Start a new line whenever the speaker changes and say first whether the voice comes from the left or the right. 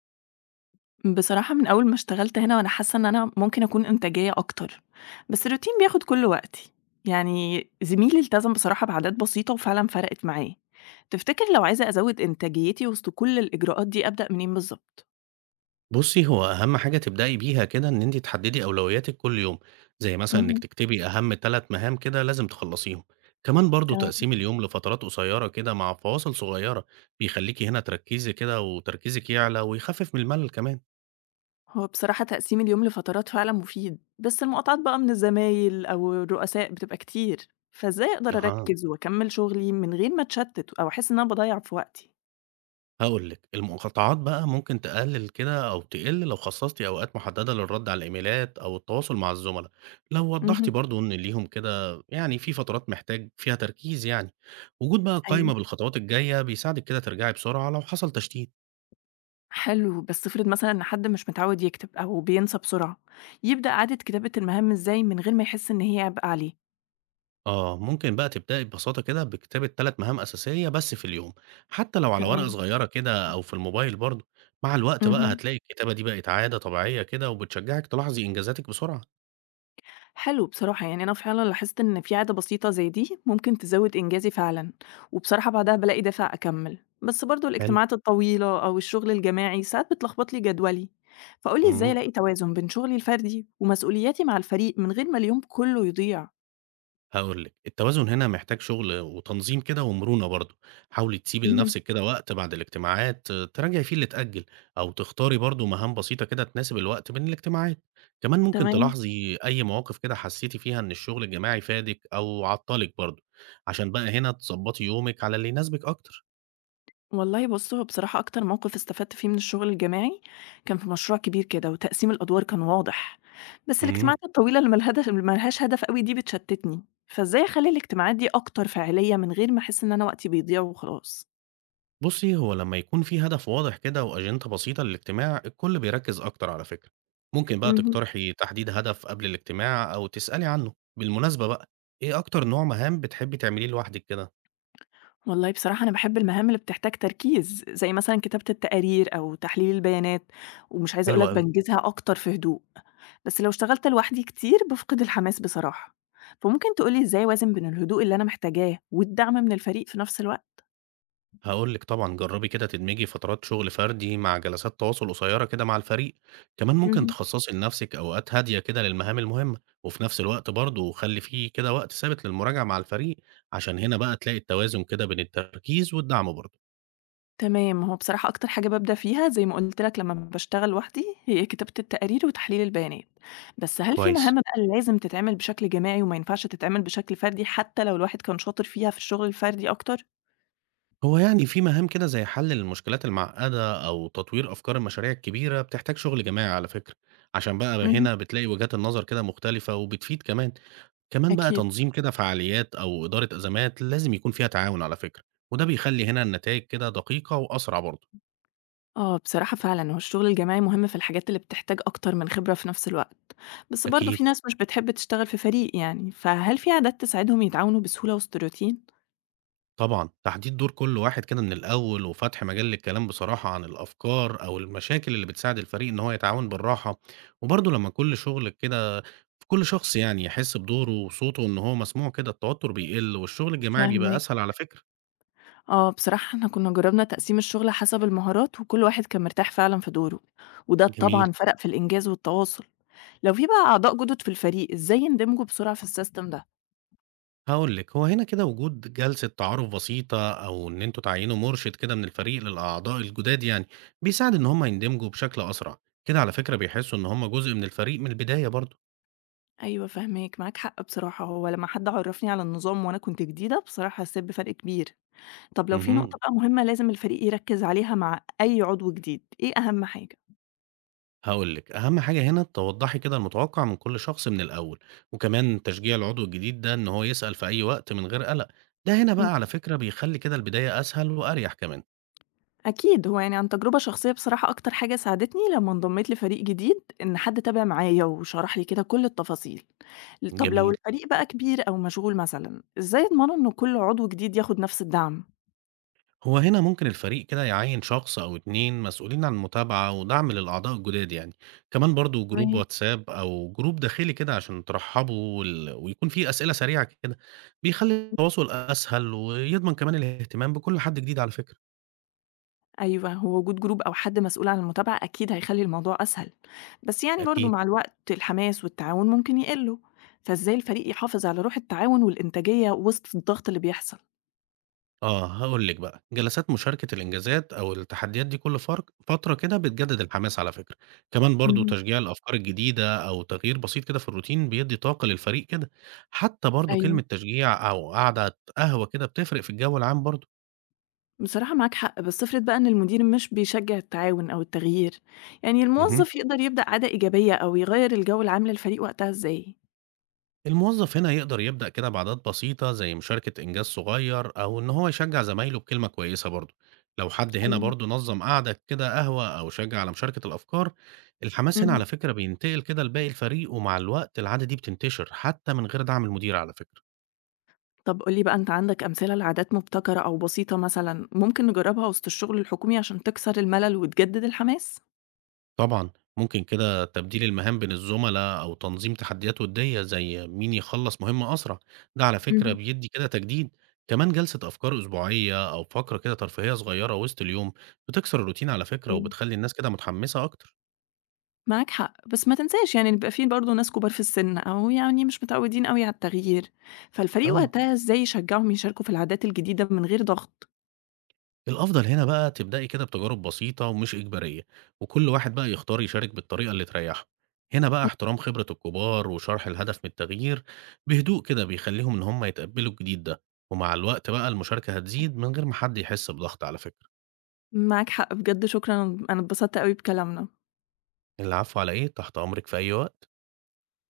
left: بصراحة من أول ما اشتغلت هنا وأنا حاسة إن أنا ممكن أكون إنتاجية أكتر، بس الروتين بياخد كل وقتي، يعني زميلي التزم بصراحة بعادات بسيطة وفعلا فرقت معاه. تفتكر لو عايزة أزود إنتاجيتي وسط كل الإجراءات دي أبدأ منين بالظبط؟
right: بُصّي، هو أهم حاجة تبدئي بيها كده إن أنتِ تحددي أولوياتِك كل يوم، زي مثلًا إنِّك
left: اهم،
right: تكتبي أهم 3 مهام كده لازم تخلّصيهم، كمان برضه
left: تمام.
right: تقسيم اليوم لفترات قصيرة كده مع فواصل صغيرة، بيخلّيكِ هنا تركّزي كده وتركيزِك يعلى ويخفف من الملل كمان.
left: هو بصراحة تقسيم اليوم لفترات فعلا مفيد، بس المقاطعات بقى من الزمايل أو الرؤساء بتبقى كتير، فإزاي أقدر
right: أها.
left: أركز وأكمل شغلي من غير ما أتشتت أو أحس إن أنا بضيع في وقتي؟
right: هاقول لِك، المقاطعات بقى ممكن تقلل كده أو تقل لو خصصتِ أوقات محددة للرد على الإيميلات أو التواصل مع الزملا، لو وضحتِ
left: اهم،
right: برضه إن ليهم كده يعني في فترات محتاج فيها تركيز يعني، وجود بقى
left: أيوه،
right: قايمة بالخطوات الجاية بيساعدِك كده ترجعي بسرعة لو حصل تشتيت.
left: حلو. بس افرض مثلًا إن حد مش متعود يكتب أو بينسى بسرعة، يبدأ عادة كتابة المهام إزاي من غير ما يحس إن هي عبء عليه؟
right: ممكن بقى تبدئي ببساطة كده بكتابة 3 مهام أساسية بس في اليوم، حتى لو على ورقة
left: تمام.
right: صغيرة كده أو في الموبايل برضه، مع الوقت بقى
left: اهم.
right: هتلاقي الكتابة دي بقت عادة طبيعية كده وبتشجعِك تلاحظي إنجازاتِك بسرعة.
left: حلو بصراحة، يعني أنا فعلًا لاحظت إن في عادة بسيطة زي دي ممكن تزود إنجازي فعلًا، وبصراحة بعدها بالاقي دافع أكمل، بس برضه
right: حلو.
left: الاجتماعات الطويلة أو الشغل الجماعي ساعات بتلخبط لي جدولي، فقولي إزاي
right: إمم.
left: ألاقي توازن بين شغلي الفردي ومسؤولياتي مع الفريق من غير ما اليوم كله يضيع؟
right: هاقول لِك، التوازن هنا محتاج شغل وتنظيم كده ومرونة برضه، حاولي تسيبي
left: اهم،
right: لنفسِك كده وقت بعد الاجتماعات تراجعي فيه اللي اتأجل، أو تختاري برضه مهام بسيطة كده تناسب الوقت بين الاجتماعات، كمان ممكن
left: تمام.
right: تلاحظي أي مواقف كده حسيتِ فيها إن الشغل الجماعي فادِك أو عطّلِك برضه، عشان بقى هنا تضبطي يومِك على اللي يناسبِك أكتر.
left: والله بُص، هو بصراحة أكتر موقف استفدت فيه من الشغل الجماعي، كان في مشروع كبير كده وتقسيم الأدوار كان واضح، بس
right: امم.
left: الاجتماعات الطويلة اللي ما لهاش هدف أوي دي بتشتتني، فإزاي أخلّي الاجتماعات دي أكتر فاعلية من غير ما أحس إن أنا وقتي بيضيع وخلاص؟
right: بصي هو لما يكون في هدف واضح كده وأجندة بسيطة للاجتماع الكل بيركز أكتر على فكرة. ممكن بقى
left: اهم.
right: تقترحي تحديد هدف قبل الاجتماع أو تسألي عنه بالمناسبة بقى. إيه أكتر نوع مهام بتحبي تعمليه لوحدك كده؟
left: والله بصراحة أنا باحب المهام اللي بتحتاج تركيز، زي مثلًا كتابة التقارير أو تحليل البيانات، ومش عايزة أقول
right: حلو
left: لك
right: قوي.
left: بانجزها أكتر في هدوء، بس لو اشتغلت لوحدي كتير بافقد الحماس بصراحة، فممكن تقول لي إزاي أوازن بين الهدوء اللي أنا محتاجاه والدعم من الفريق في نفس الوقت؟
right: هقولك طبعا جربي كده تدمجي فترات شغل فردي مع جلسات تواصل قصيرة كده مع الفريق. كمان ممكن
left: مهم.
right: تخصصي لنفسك أوقات هادية كده للمهام المهمة وفي نفس الوقت برضه خلي فيه كده وقت ثابت للمراجعة مع الفريق. عشان هنا بقى تلاقي التوازن كده بين التركيز والدعم برضه.
left: تمام، هو بصراحة أكتر حاجة بابدأ فيها زي ما قُلت لك لمّا باشتغل لوحدي هي كتابة التقارير وتحليل البيانات، بس هل في
right: كويس.
left: مهام بقى لازم تتعمل بشكل جماعي وما ينفعش تتعمل بشكل فردي حتى لو الواحد كان شاطر فيها في الشغل الفردي أكتر؟
right: هو يعني في مهام كده زي حل المشكلات المعقدة أو تطوير أفكار المشاريع الكبيرة بتحتاج شغل جماعي على فكرة. عشان بقى
left: اهم،
right: هنا بتلاقي وجهات النظر كده مختلفة وبتفيد كمان. كمان بقى
left: أكيد.
right: تنظيم كده فعاليات أو إدارة أزمات لازم يكون فيها تعاون على فكرة. وده بيخلي هنا النتائج كده دقيقة وأسرع برضه.
left: آه بصراحة فعلًا هو الشغل الجماعي مهم في الحاجات اللي بتحتاج أكتر من خبرة في نفس الوقت، بس برضه
right: أكيد.
left: في ناس مش بتحب تشتغل في فريق يعني، فهل في عادات تساعدهم يتعاونوا بسهولة وسط الروتين؟
right: طبعًا، تحديد دور كل واحد كده من الأول، وفتح مجال للكلام بصراحة عن الأفكار أو المشاكل اللي بتساعد الفريق إن هو يتعاون بالراحة، وبرضه لمّا كل شغل كده كل شخص يعني يحس بدوره وصوته إن هو مسموع كده، التوتر بيقل والشغل الجماعي بيبقى
left: فاهماك.
right: أسهل على فكرة.
left: آه بصراحة إحنا كنا جربنا تقسيم الشغل حسب المهارات وكل واحد كان مرتاح فعلًا في دوره، وده
right: جميل.
left: طبعًا فرق في الإنجاز والتواصل. لو في بقى أعضاء جدد في الفريق إزاي يندمجوا بسرعة في السيستم ده؟
right: هاقول لِك، هو هنا كده وجود جلسة تعارف بسيطة أو إن أنتم تعيّنوا مرشد كده من الفريق للأعضاء الجداد يعني، بيساعد إن هم يندمجوا بشكل أسرع، كده على فكرة بيحسوا إن هم جزء من الفريق من البداية برضه.
left: أيوه فاهماك، معاك حق بصراحة. هو لما حد عرفني على النظام وأنا كنت جديدة بصراحة حسيت بفرق كبير. طب لو في نقطة
right: اهم.
left: بقى مهمة لازم الفريق يركّز عليها مع أي عضو جديد، إيه أهم حاجة؟
right: هاقول لِك، أهم حاجة هنا توضّحي كده المتوقّع من كل شخص من الأول، وكمان تشجيع العضو الجديد ده إن هو يسأل في أي وقت من غير قلق، ده هنا
left: إمم.
right: بقى على فكرة بيخلّي كده البداية أسهل وأريح كمان.
left: أكيد، هو يعني عن تجربة شخصية بصراحة أكتر حاجة ساعدتني لمّا انضميت لفريق جديد، إن حد تابع معايا وشرح لي كده كل التفاصيل. طب لو
right: جميل.
left: الفريق بقى كبير أو مشغول مثلًا، إزاي أضمنوا إن كل عضو جديد ياخد نفس الدعم؟
right: هو هنا ممكن الفريق كده يعيّن شخص أو 2 مسؤولين عن المتابعة ودعم للأعضاء الجداد يعني، كمان برضه جروب
left: تمام.
right: واتساب أو جروب داخلي كده عشان ترحّبوا ويكون في أسئلة سريعة كده، بيخلّي التواصل أسهل ويضمن كمان الاهتمام بكل حد جديد على فكرة.
left: أيوه، هو وجود جروب أو حد مسؤول عن المتابعة أكيد هيخلّي الموضوع أسهل، بس يعني برضه
right: أكيد.
left: مع الوقت الحماس والتعاون ممكن يقلّوا، فإزاي الفريق يحافظ على روح التعاون والإنتاجية وسط الضغط اللي بيحصل؟
right: هاقول لِك بقى، جلسات مشاركة الإنجازات أو التحديات دي كل فترة كده بتجدد الحماس على فكرة، كمان برضه
left: اهم،
right: تشجيع الأفكار الجديدة أو تغيير بسيط كده في الروتين بيدّي طاقة للفريق كده، حتى برضه كلمة
left: أيوه.
right: تشجيع أو قعدة قهوة كده بتفرق في الجو العام برضه.
left: بصراحة معاك حق، بس افرض بقى إن المدير مش بيشجّع التعاون أو التغيير، يعني
right: اهم.
left: الموظف يقدر يبدأ عادة إيجابية أو يغيّر الجو العام للفريق وقتها إزاي؟
right: الموظف هنا يقدر يبدأ كده بعادات بسيطة زي مشاركة إنجاز صغير أو إن هو يشجع زمايله بكلمة كويسة برضه. لو حد هنا
left: أيوه.
right: برضه نظم قعدة كده قهوة أو شجع على مشاركة الأفكار، الحماس هنا
left: اهم،
right: على فكرة بينتقل كده لباقي الفريق ومع الوقت العادة دي بتنتشر حتى من غير دعم المدير على فكرة.
left: طب قُل لي بقى أنت عندك أمثلة لعادات مبتكرة أو بسيطة مثلًا ممكن نجرّبها وسط الشغل الحكومي عشان تكسر الملل وتجدد الحماس؟
right: طبعًا، ممكن كده تبديل المهام بين الزملا أو تنظيم تحديات ودية زي مين يخلّص مهمة أسرع، ده على فكرة
left: اهم،
right: بيدّي كده تجديد، كمان جلسة أفكار أسبوعية أو فقرة كده ترفيهية صغيرة وسط اليوم بتكسر الروتين على فكرة
left: أيوه،
right: وبتخلّي الناس كده متحمسة أكتر.
left: معاك حق، بس ما تنساش يعني بيبقى في برضه ناس كبار في السن أو يعني مش متعودين أوي على التغيير، فالفريق
right: آه.
left: وقتها إزاي يشجعهم يشاركوا في العادات الجديدة من غير ضغط؟
right: الأفضل هنا بقى تبدأي كده بتجارب بسيطة ومش إجبارية، وكل واحد بقى يختار يشارك بالطريقة اللي تريحه. هنا بقى احترام خبرة الكبار وشرح الهدف من التغيير بهدوء كده بيخليهم إن هم يتقبلوا الجديد ده، ومع الوقت بقى المشاركة هتزيد من غير ما حد يحس بضغط على فكرة.
left: معاك حق بجد، شكرًا، أنا اتبسطت أوي بكلامنا.
right: العفو، على إيه، تحت أمرك في أي وقت.